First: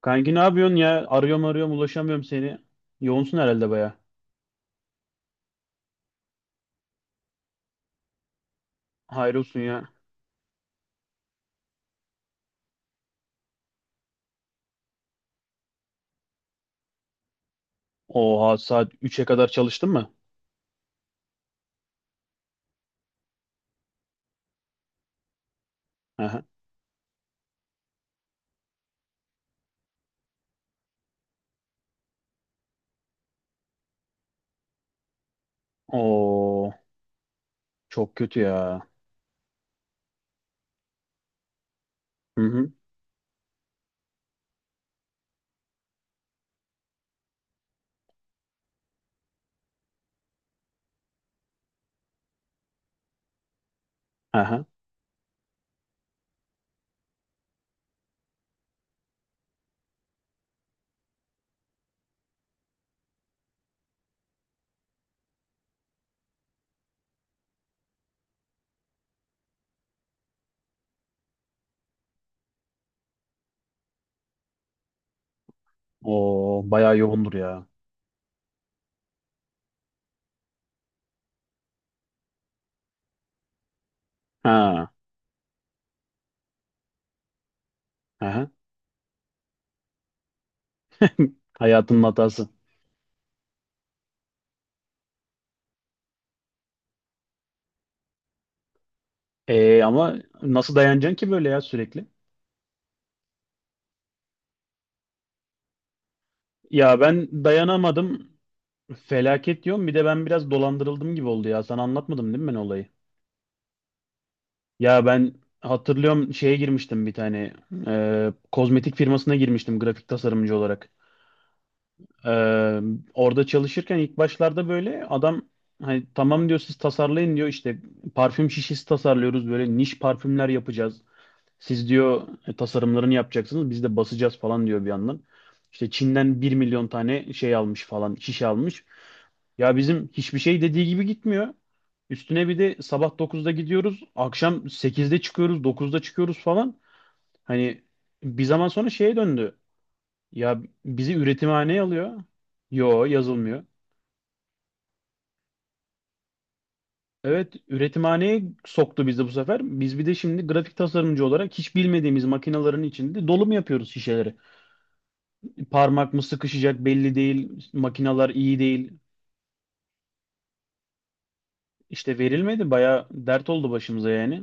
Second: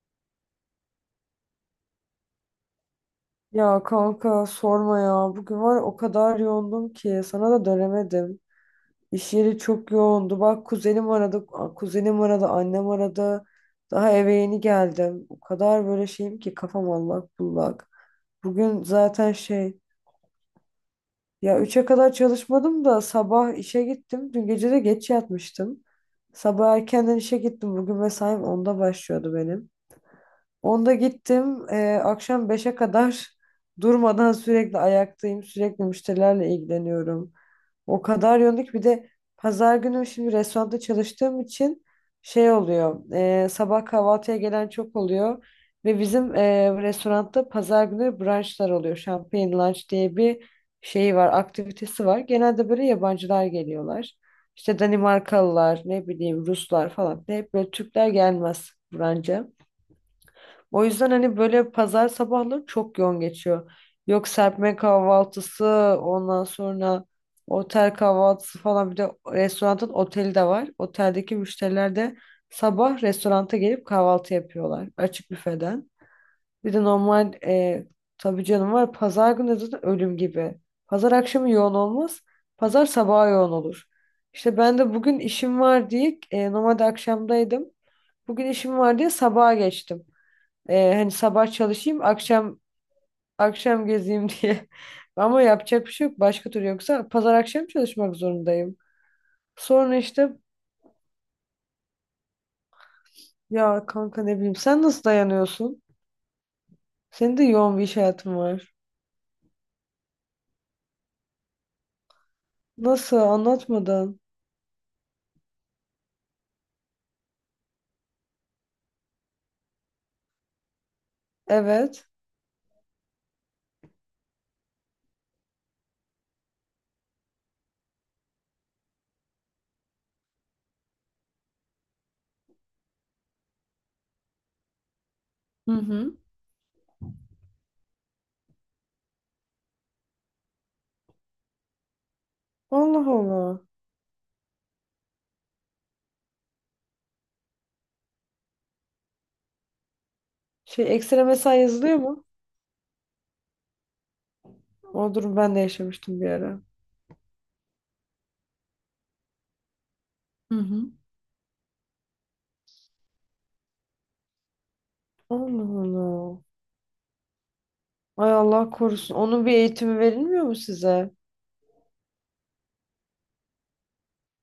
Kanki ne yapıyorsun ya? Arıyorum arıyorum ulaşamıyorum seni. Yoğunsun herhalde Ya baya. kanka sorma ya. Bugün var ya o kadar yoğundum ki sana da dönemedim. İş yeri Hayrolsun ya. çok yoğundu. Bak kuzenim aradı, kuzenim aradı, annem aradı. Daha eve yeni geldim. O kadar böyle şeyim ki kafam allak bullak. Oha Bugün saat 3'e zaten kadar şey çalıştın mı? ya üçe kadar çalışmadım da sabah işe gittim. Dün gece de geç yatmıştım. Aha. Sabah erkenden işe gittim. Bugün mesaim 10'da başlıyordu benim. 10'da gittim. Akşam 5'e kadar durmadan sürekli ayaktayım. Sürekli müşterilerle Oo ilgileniyorum. O çok kadar kötü yoğunluk ki bir ya. de pazar günü şimdi restoranda çalıştığım için Hı şey hı. oluyor. Sabah kahvaltıya gelen çok oluyor. Ve bizim restoranda pazar günü brunchlar oluyor. Champagne lunch diye bir şey var, aktivitesi var. Genelde böyle yabancılar geliyorlar. Aha. İşte Danimarkalılar, ne bileyim Ruslar falan. Hep böyle Türkler gelmez brunch'a. O yüzden hani böyle pazar sabahları çok yoğun geçiyor. Yok serpme kahvaltısı, ondan sonra otel kahvaltısı falan bir de restoranın oteli de var. Oteldeki müşteriler de sabah restoranta gelip kahvaltı yapıyorlar açık büfeden. Oo Bir de baya yoğundur normal ya. Tabii canım var pazar günü zaten ölüm gibi. Pazar akşamı yoğun olmaz, pazar sabahı yoğun olur. İşte ben Ha. de bugün işim var diye normalde akşamdaydım. Bugün Aha. işim var diye sabaha geçtim. Hani sabah Hayatın çalışayım, hatası. akşam akşam gezeyim diye. Ama yapacak bir şey yok. Başka türlü yoksa pazar akşam çalışmak zorundayım. Sonra Ama işte nasıl dayanacaksın ki böyle ya sürekli? ya kanka ne bileyim sen nasıl dayanıyorsun? Ya Senin de ben yoğun bir iş dayanamadım. hayatın var. Felaket diyorum. Bir de ben biraz dolandırıldım gibi oldu ya. Sana anlatmadım değil mi ben olayı? Nasıl anlatmadan? Ya ben hatırlıyorum, şeye girmiştim bir tane kozmetik firmasına girmiştim grafik tasarımcı olarak. Evet. E, orada çalışırken ilk başlarda böyle adam hani tamam diyor, siz tasarlayın diyor, işte parfüm şişesi tasarlıyoruz, böyle niş parfümler yapacağız. Siz diyor tasarımlarını yapacaksınız, biz de basacağız falan diyor bir yandan. Hı İşte hı. Çin'den 1 milyon tane şey almış falan, şişe almış. Ya bizim hiçbir şey dediği gibi gitmiyor. Üstüne bir de Allah sabah 9'da Allah. gidiyoruz, akşam 8'de çıkıyoruz, 9'da çıkıyoruz falan. Hani bir zaman sonra şeye döndü. Ya Şey bizi ekstra mesai üretimhaneye yazılıyor alıyor. mu? Yo, yazılmıyor. O durum ben de yaşamıştım bir ara. Evet, üretimhaneye soktu bizi bu sefer. Biz bir de şimdi Hı grafik hı. tasarımcı olarak hiç bilmediğimiz makinelerin içinde dolum yapıyoruz şişeleri. Allah Parmak mı Allah. sıkışacak belli değil. Makineler Ay iyi Allah değil. korusun. Onun bir eğitimi verilmiyor mu size? İşte verilmedi. Baya dert oldu başımıza yani.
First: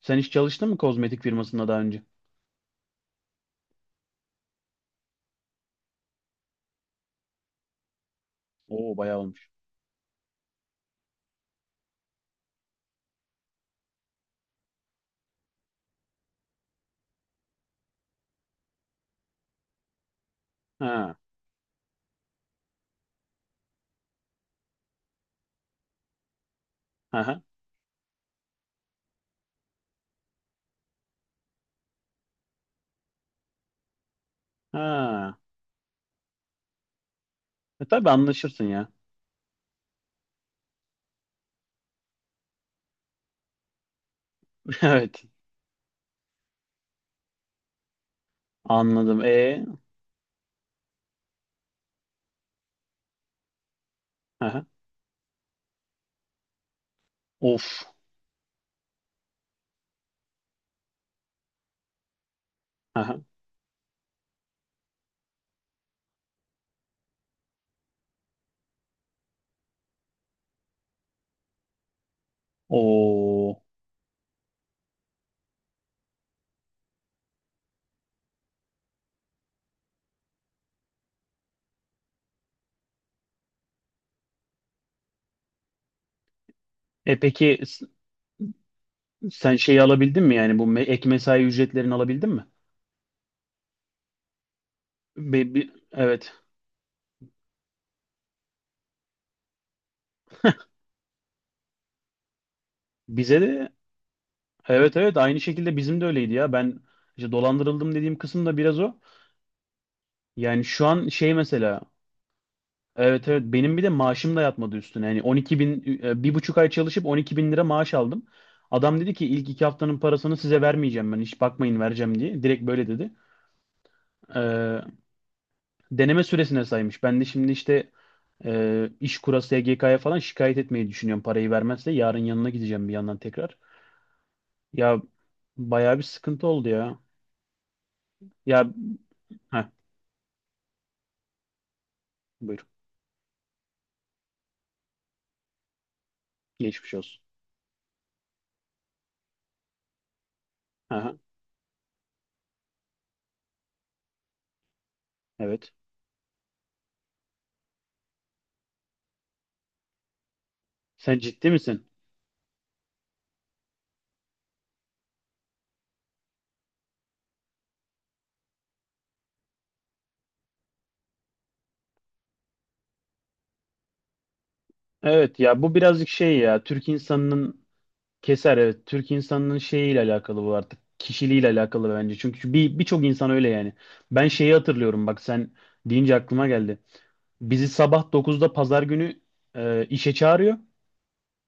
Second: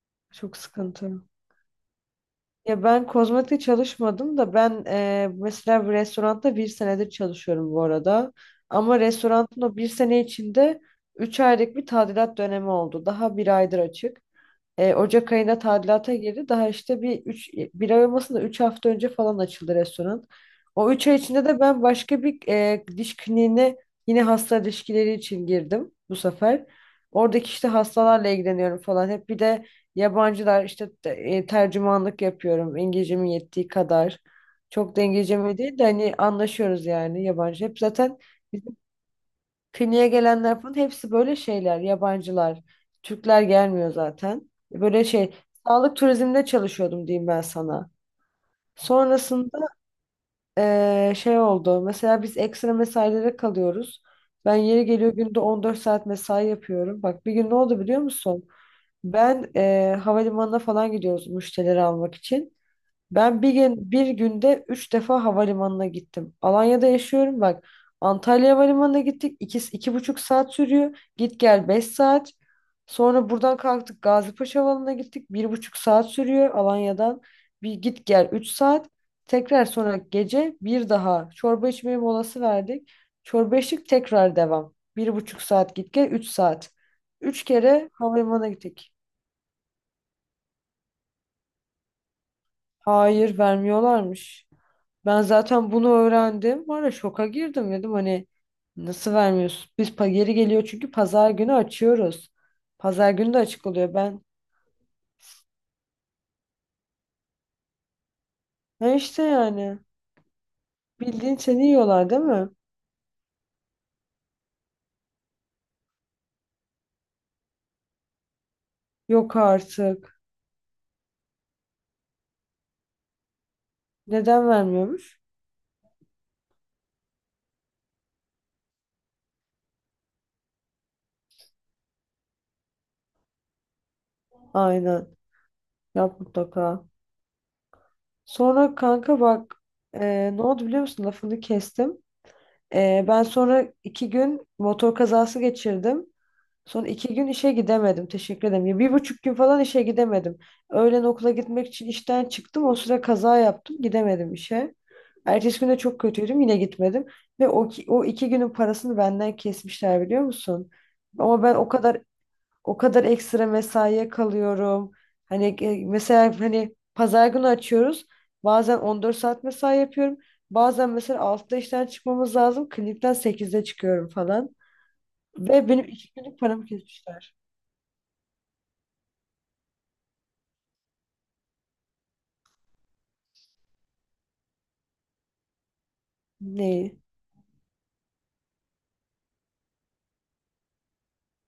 Sen hiç Çok çalıştın mı kozmetik sıkıntı. firmasında daha önce? Ya ben kozmetikte çalışmadım da ben mesela bir restoranda bir senedir çalışıyorum bu arada. Oo Ama bayağı olmuş. restoranın o bir sene içinde üç aylık bir tadilat dönemi oldu. Daha bir aydır açık. Ocak ayında tadilata girdi. Daha işte bir ay olmasın da 3 hafta önce falan açıldı restoran. O 3 ay Ha. içinde de ben başka bir diş kliniğine yine hasta ilişkileri için girdim bu sefer. Ha. Oradaki işte hastalarla ilgileniyorum falan. Hep bir de yabancılar işte tercümanlık yapıyorum. İngilizcemin yettiği kadar. Çok da Ha. İngilizcemi değil de hani anlaşıyoruz yani yabancı. Hep E tabii zaten anlaşırsın ya. kliniğe gelenler falan hepsi böyle şeyler, yabancılar. Türkler gelmiyor zaten. Böyle Evet. şey, sağlık turizminde çalışıyordum diyeyim ben sana. Anladım. Sonrasında E. Şey oldu. Mesela biz ekstra mesailere kalıyoruz. Ben Ha. yeri geliyor günde 14 saat mesai yapıyorum. Bak bir gün ne oldu Of. biliyor musun? Ben havalimanına falan gidiyoruz müşterileri almak için. Ha. Ben bir günde üç defa havalimanına gittim. Alanya'da yaşıyorum bak. Antalya Havalimanı'na gittik. İki, 2,5 saat sürüyor. Git gel beş saat. Sonra Oo. buradan kalktık Gazipaşa Havalimanı'na gittik. Bir buçuk saat sürüyor Alanya'dan. Bir git gel üç saat. Tekrar sonra gece bir daha çorba içmeye molası verdik. Çorba içtik tekrar devam. Bir buçuk saat git gel üç saat. E peki Üç kere havalimanına gittik. sen şeyi alabildin mi, yani bu ek mesai ücretlerini alabildin mi? Hayır vermiyorlarmış. Ben zaten bunu Evet. öğrendim. Var ya şoka girdim dedim hani nasıl vermiyorsun? Biz geri geliyor çünkü pazar günü açıyoruz. Pazar günü de Bize açık de oluyor ben. evet, evet aynı şekilde bizim de öyleydi ya. Ben işte dolandırıldım dediğim kısım da biraz Ha o. işte yani Yani şu an şey bildiğin seni mesela yiyorlar değil mi? evet, evet benim bir de maaşım da yatmadı üstüne. Yani 12 bin 1,5 ay çalışıp 12 bin lira maaş aldım. Adam dedi ki Yok ilk 2 haftanın artık. parasını size vermeyeceğim ben, hiç bakmayın vereceğim diye. Direkt böyle dedi. Neden Ee, vermiyormuş? deneme süresine saymış. Ben de şimdi işte İşkur'a, SGK'ya falan şikayet etmeyi düşünüyorum parayı vermezse. Yarın yanına gideceğim bir yandan tekrar. Ya Aynen. bayağı bir Yap sıkıntı oldu mutlaka. ya. Ya, Sonra kanka bak ha ne oldu biliyor musun? Lafını kestim. buyur. Ben sonra iki gün motor kazası geçirdim. Sonra Geçmiş iki olsun. gün işe gidemedim. Teşekkür ederim. Ya bir buçuk gün falan işe gidemedim. Öğlen Aha, okula gitmek için işten çıktım. O sıra kaza yaptım. Gidemedim işe. Ertesi gün evet. de çok kötüydüm. Yine gitmedim. Ve o iki günün parasını benden kesmişler biliyor musun? Sen Ama ciddi ben o misin? kadar o kadar ekstra mesaiye kalıyorum. Hani mesela hani pazar günü açıyoruz. Bazen 14 saat mesai yapıyorum. Bazen mesela 6'da işten çıkmamız lazım. Klinikten 8'de çıkıyorum falan. Evet ya Ve bu benim birazcık iki şey günlük ya, paramı Türk kesmişler. insanının... Keser, evet. Türk insanının şeyiyle alakalı bu artık. Kişiliğiyle alakalı bence. Çünkü birçok insan öyle yani. Ben şeyi hatırlıyorum, bak sen deyince aklıma geldi. Ne? Bizi sabah 9'da pazar günü işe çağırıyor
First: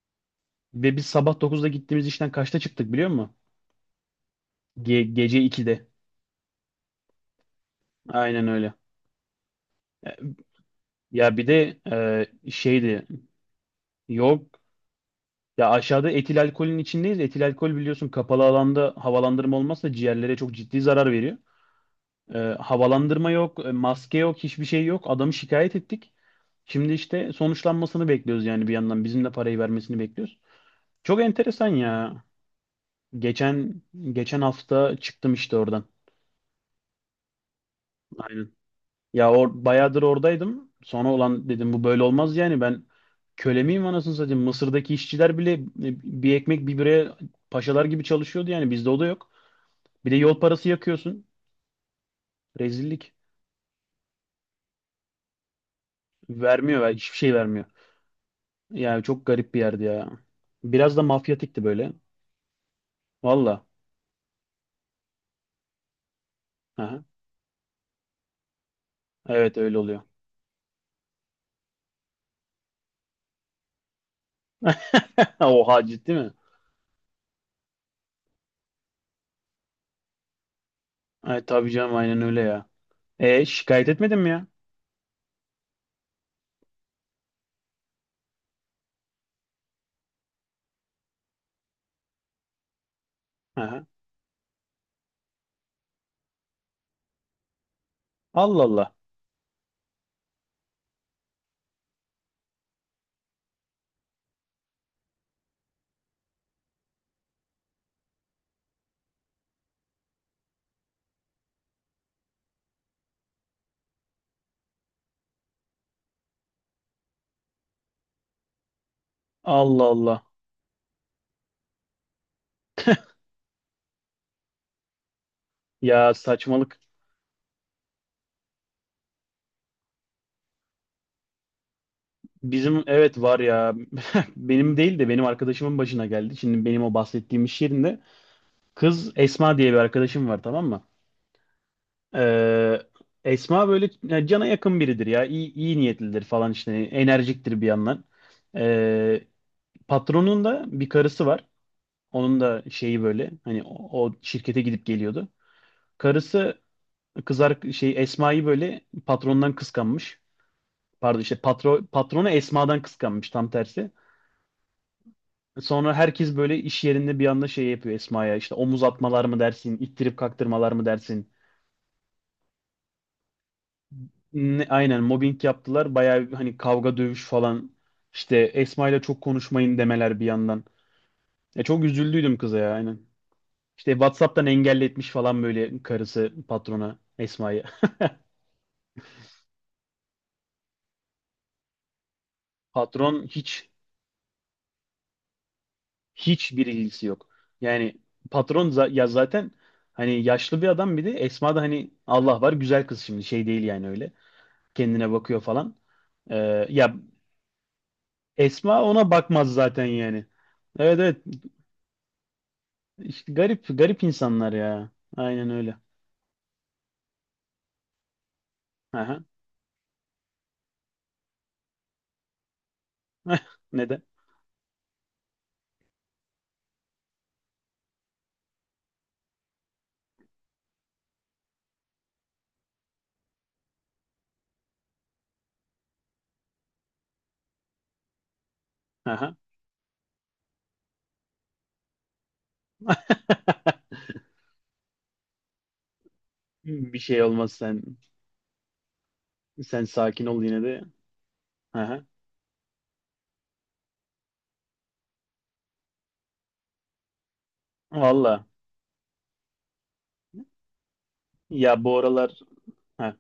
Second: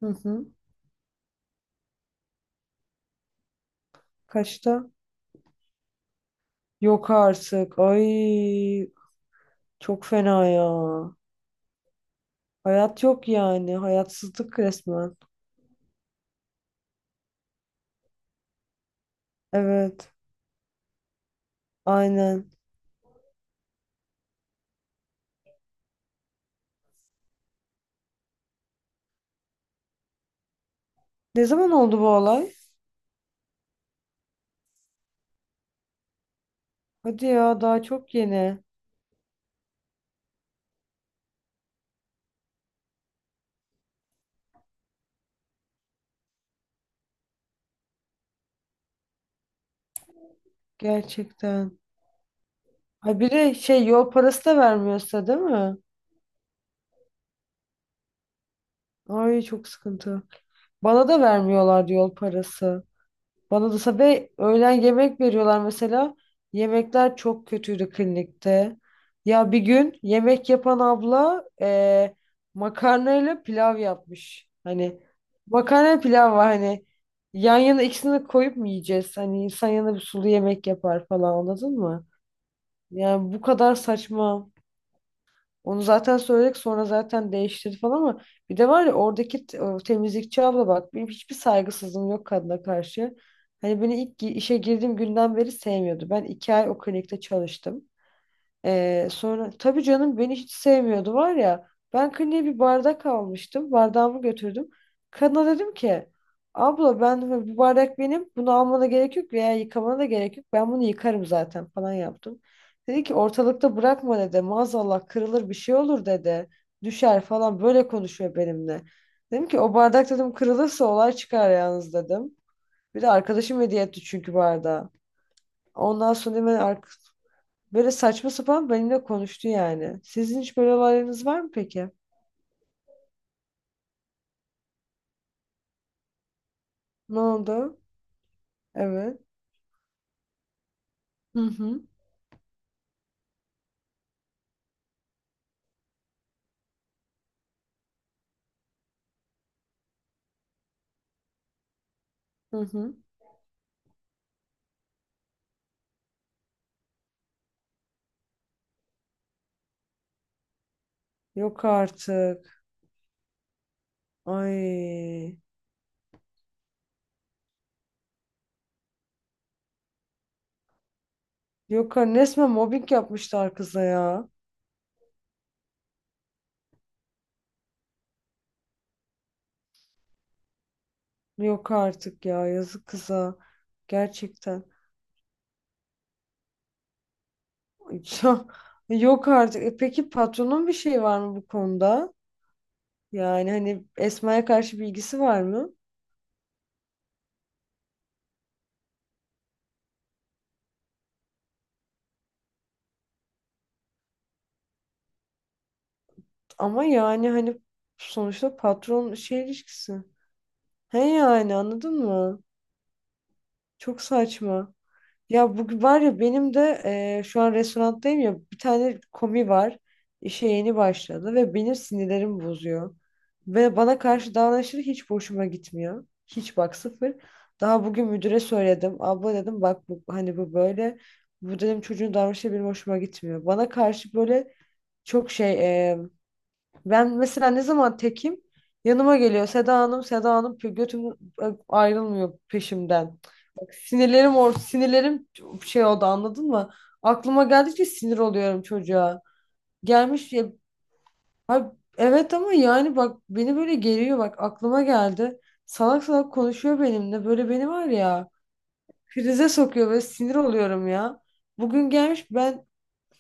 Hı hı. ve biz sabah 9'da gittiğimiz işten kaçta çıktık biliyor musun? Kaçta? Gece 2'de. Yok artık. Ay Aynen öyle. çok E, fena ya. Ya bir de Hayat şeydi, yok yani. yok Hayatsızlık resmen. ya, aşağıda etil alkolün içindeyiz. Etil alkol biliyorsun, kapalı alanda havalandırma olmazsa Evet. ciğerlere çok ciddi zarar veriyor. Aynen. Havalandırma yok, maske yok, hiçbir şey yok. Adamı şikayet ettik. Şimdi işte sonuçlanmasını bekliyoruz yani bir yandan. Bizim de parayı vermesini bekliyoruz. Çok Ne enteresan zaman oldu bu ya. olay? Geçen geçen hafta çıktım işte oradan. Hadi ya daha çok Aynen. yeni. Ya bayağıdır oradaydım. Sonra olan dedim bu böyle olmaz yani, ben köle miyim anasını satayım. Mısır'daki işçiler bile bir ekmek bir bire paşalar gibi çalışıyordu, yani bizde o da yok. Bir de yol parası yakıyorsun. Gerçekten. Rezillik. Ha bir de şey yol parası da vermiyorsa değil mi? Vermiyor, hiçbir şey vermiyor. Yani çok Ay garip bir çok yerdi ya. sıkıntı. Biraz da Bana da mafyatikti böyle. vermiyorlardı yol parası. Valla. Bana da sabah öğlen yemek veriyorlar mesela. Aha. Yemekler çok kötüydü klinikte. Ya Evet bir öyle gün oluyor. yemek yapan abla makarnayla pilav yapmış. Hani Oha, makarna ciddi mi? pilav var hani yan yana ikisini koyup mu yiyeceğiz? Hani insan yanında bir sulu yemek yapar falan Ay, tabii anladın canım, mı? aynen öyle ya. Yani bu E kadar şikayet etmedin mi ya? saçma. Onu zaten söyledik sonra zaten değiştirdi falan ama bir de var ya oradaki o temizlikçi abla bak benim hiçbir saygısızlığım yok kadına karşı. Hani Aha. beni ilk işe girdiğim günden beri sevmiyordu. Ben iki ay o klinikte çalıştım. Allah Allah. Sonra tabii canım beni hiç sevmiyordu var ya. Ben kliniğe bir bardak almıştım. Bardağımı götürdüm. Kadına dedim ki abla ben hani, bu bardak benim. Bunu almana gerek yok veya yıkamana da gerek yok. Ben bunu yıkarım zaten falan yaptım. Dedi ki ortalıkta bırakma dedi. Maazallah kırılır bir şey olur dedi. Düşer falan böyle konuşuyor benimle. Dedim ki o Allah bardak Allah. dedim kırılırsa olay çıkar yalnız dedim. Bir de arkadaşım hediye etti çünkü bardağı. Ondan Ya sonra saçmalık. hemen böyle saçma sapan benimle konuştu yani. Sizin hiç böyle olaylarınız var mı peki? Bizim evet var ya. Benim değil de benim arkadaşımın başına geldi. Şimdi benim o Ne bahsettiğim iş oldu? yerinde kız Evet. Esma diye bir arkadaşım var, tamam mı? Hı hı. Ee, Esma böyle ya, cana yakın biridir ya. İyi, iyi niyetlidir falan işte. Enerjiktir bir yandan. Ee, patronun da bir karısı var. Onun Hı da hı. şeyi böyle, hani o, o şirkete gidip geliyordu. Karısı kızar şey Esma'yı böyle patrondan kıskanmış. Pardon, işte Yok patronu artık. Esma'dan kıskanmış tam tersi. Ay. Sonra herkes böyle iş yerinde bir anda şey yapıyor Esma'ya, işte omuz atmalar mı dersin, ittirip kaktırmalar mı dersin, Yok artık. Resmen mobbing yapmışlar kıza ya. Aynen mobbing yaptılar. Bayağı hani kavga dövüş falan. İşte Esma ile çok konuşmayın demeler bir yandan. Ya Yok çok artık üzüldüydüm ya. kıza ya, Yazık aynen. kıza. İşte WhatsApp'tan Gerçekten. engelletmiş falan böyle karısı patrona Esma'yı. Ya, yok artık. E peki patronun bir şeyi var mı bu konuda? Patron Yani hiç, hani Esma'ya karşı bilgisi var mı? Bir ilgisi yok. Yani patron ya zaten hani yaşlı bir adam, bir de Esma da hani Allah var güzel kız, şimdi şey değil yani öyle. Kendine bakıyor falan. Ee, Ama ya yani hani sonuçta Esma ona patron şey bakmaz zaten ilişkisi. yani. Evet, He evet, yani anladın mı? İşte garip Çok garip insanlar saçma. ya. Aynen Ya öyle. bu var ya benim de şu an restoranttayım ya bir tane Aha. komi var. İşe yeni başladı ve benim sinirlerim bozuyor. Ve bana Neden? karşı davranışları hiç hoşuma gitmiyor. Hiç bak sıfır. Daha bugün müdüre söyledim. Abla dedim bak bu, hani bu böyle. Bu dedim çocuğun davranışı benim hoşuma gitmiyor. Bana karşı böyle çok şey e, ben mesela ne zaman tekim yanıma Aha. geliyor Seda Hanım Seda Hanım götüm ayrılmıyor peşimden. Sinirlerim şey oldu anladın mı? Bir şey Aklıma olmaz sen. geldikçe sinir oluyorum çocuğa. Sen sakin Gelmiş ol ya. yine de. Ay, Aha. evet ama yani bak beni böyle geriyor bak aklıma geldi. Salak salak konuşuyor benimle böyle beni var ya Valla. krize sokuyor ve sinir oluyorum ya. Ya Bugün bu gelmiş aralar, ben. ha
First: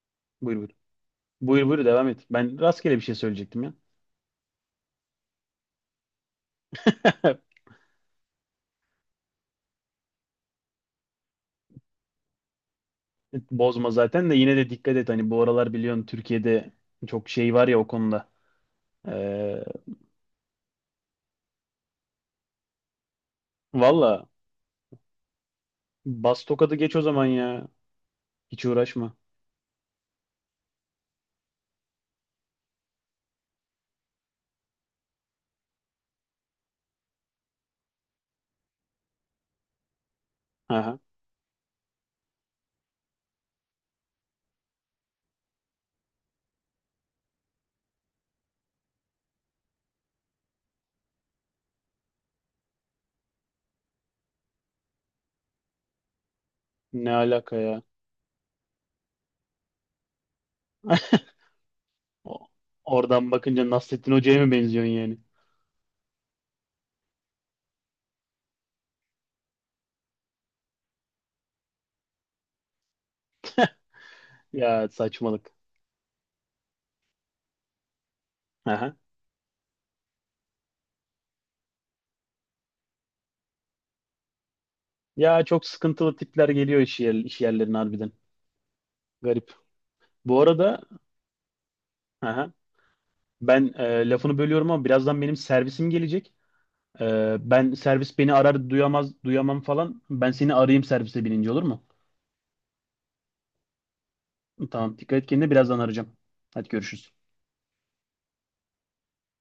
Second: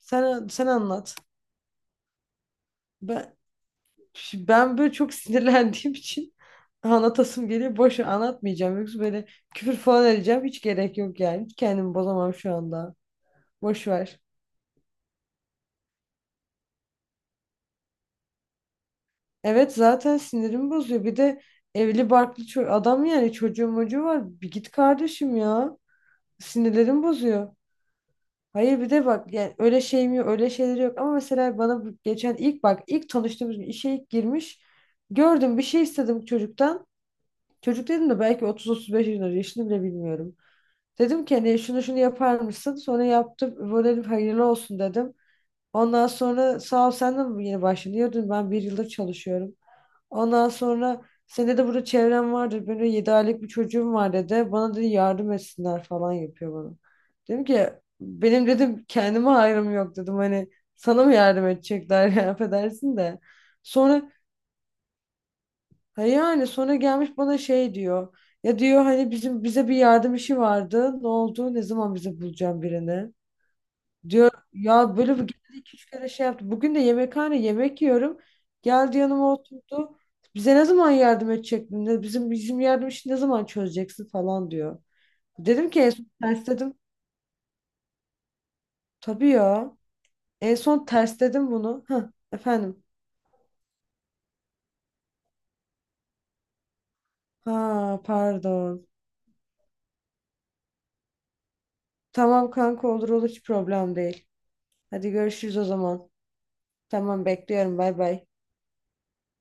sen buyur sen buyur. anlat. Buyur buyur, devam et. Ben rastgele bir şey Ben söyleyecektim ya. ben böyle çok sinirlendiğim için anlatasım geliyor. Boşa anlatmayacağım. Yoksa böyle küfür falan edeceğim. Hiç gerek yok yani. Hiç kendimi bozamam şu anda. Boş Bozma ver. zaten de yine de dikkat et. Hani bu aralar biliyorsun Türkiye'de çok şey var ya o konuda. Ee, Evet zaten sinirimi bozuyor. Bir de evli barklı adam yani çocuğu mocuğu valla var. Bir git kardeşim ya. bas tokadı geç o Sinirlerim zaman bozuyor. ya. Hiç Hayır bir de uğraşma. bak yani öyle şey mi öyle şeyleri yok ama mesela bana bu geçen ilk bak ilk tanıştığımız gün işe ilk girmiş gördüm bir şey istedim çocuktan. Çocuk dedim de belki 30-35 yaşında yaşını bile bilmiyorum. Aha. Dedim ki hani şunu şunu yapar mısın? Sonra yaptım böyle dedim, hayırlı olsun dedim. Ondan sonra sağ ol sen de mi yeni başladın? Diyordun ben bir yıldır çalışıyorum. Ondan sonra senin de burada çevren vardır. Böyle 7 aylık bir çocuğum var dedi. Bana dedi yardım etsinler falan yapıyor bana. Ne Dedim alaka ki ya? benim dedim kendime hayrım yok dedim. Hani sana mı yardım edecekler ya O- affedersin de. Oradan bakınca Sonra Nasrettin Hoca'ya mı benziyorsun yani? ha yani sonra gelmiş bana şey diyor. Ya diyor hani bize bir yardım işi vardı. Ne oldu? Ne zaman bize bulacağım birini? Diyor Ya ya böyle bir saçmalık. geldi iki üç kere şey yaptı. Bugün de yemekhane yemek yiyorum. Aha. Geldi yanıma oturdu. Bize ne zaman yardım edecek? Bizim yardım işini ne zaman çözeceksin falan diyor. Ya çok Dedim ki en son sıkıntılı tipler tersledim. geliyor iş yerlerine harbiden. Tabii Garip. ya. Bu En arada son tersledim bunu. Hah, aha, efendim. ben lafını bölüyorum ama birazdan benim servisim gelecek. Ben Ha servis beni arar pardon. Duyamam falan. Ben seni arayayım servise binince, olur mu? Tamam kanka olur olur hiç problem değil. Tamam, Hadi dikkat et kendine, görüşürüz o birazdan zaman. arayacağım. Hadi görüşürüz. Tamam bekliyorum bay bay.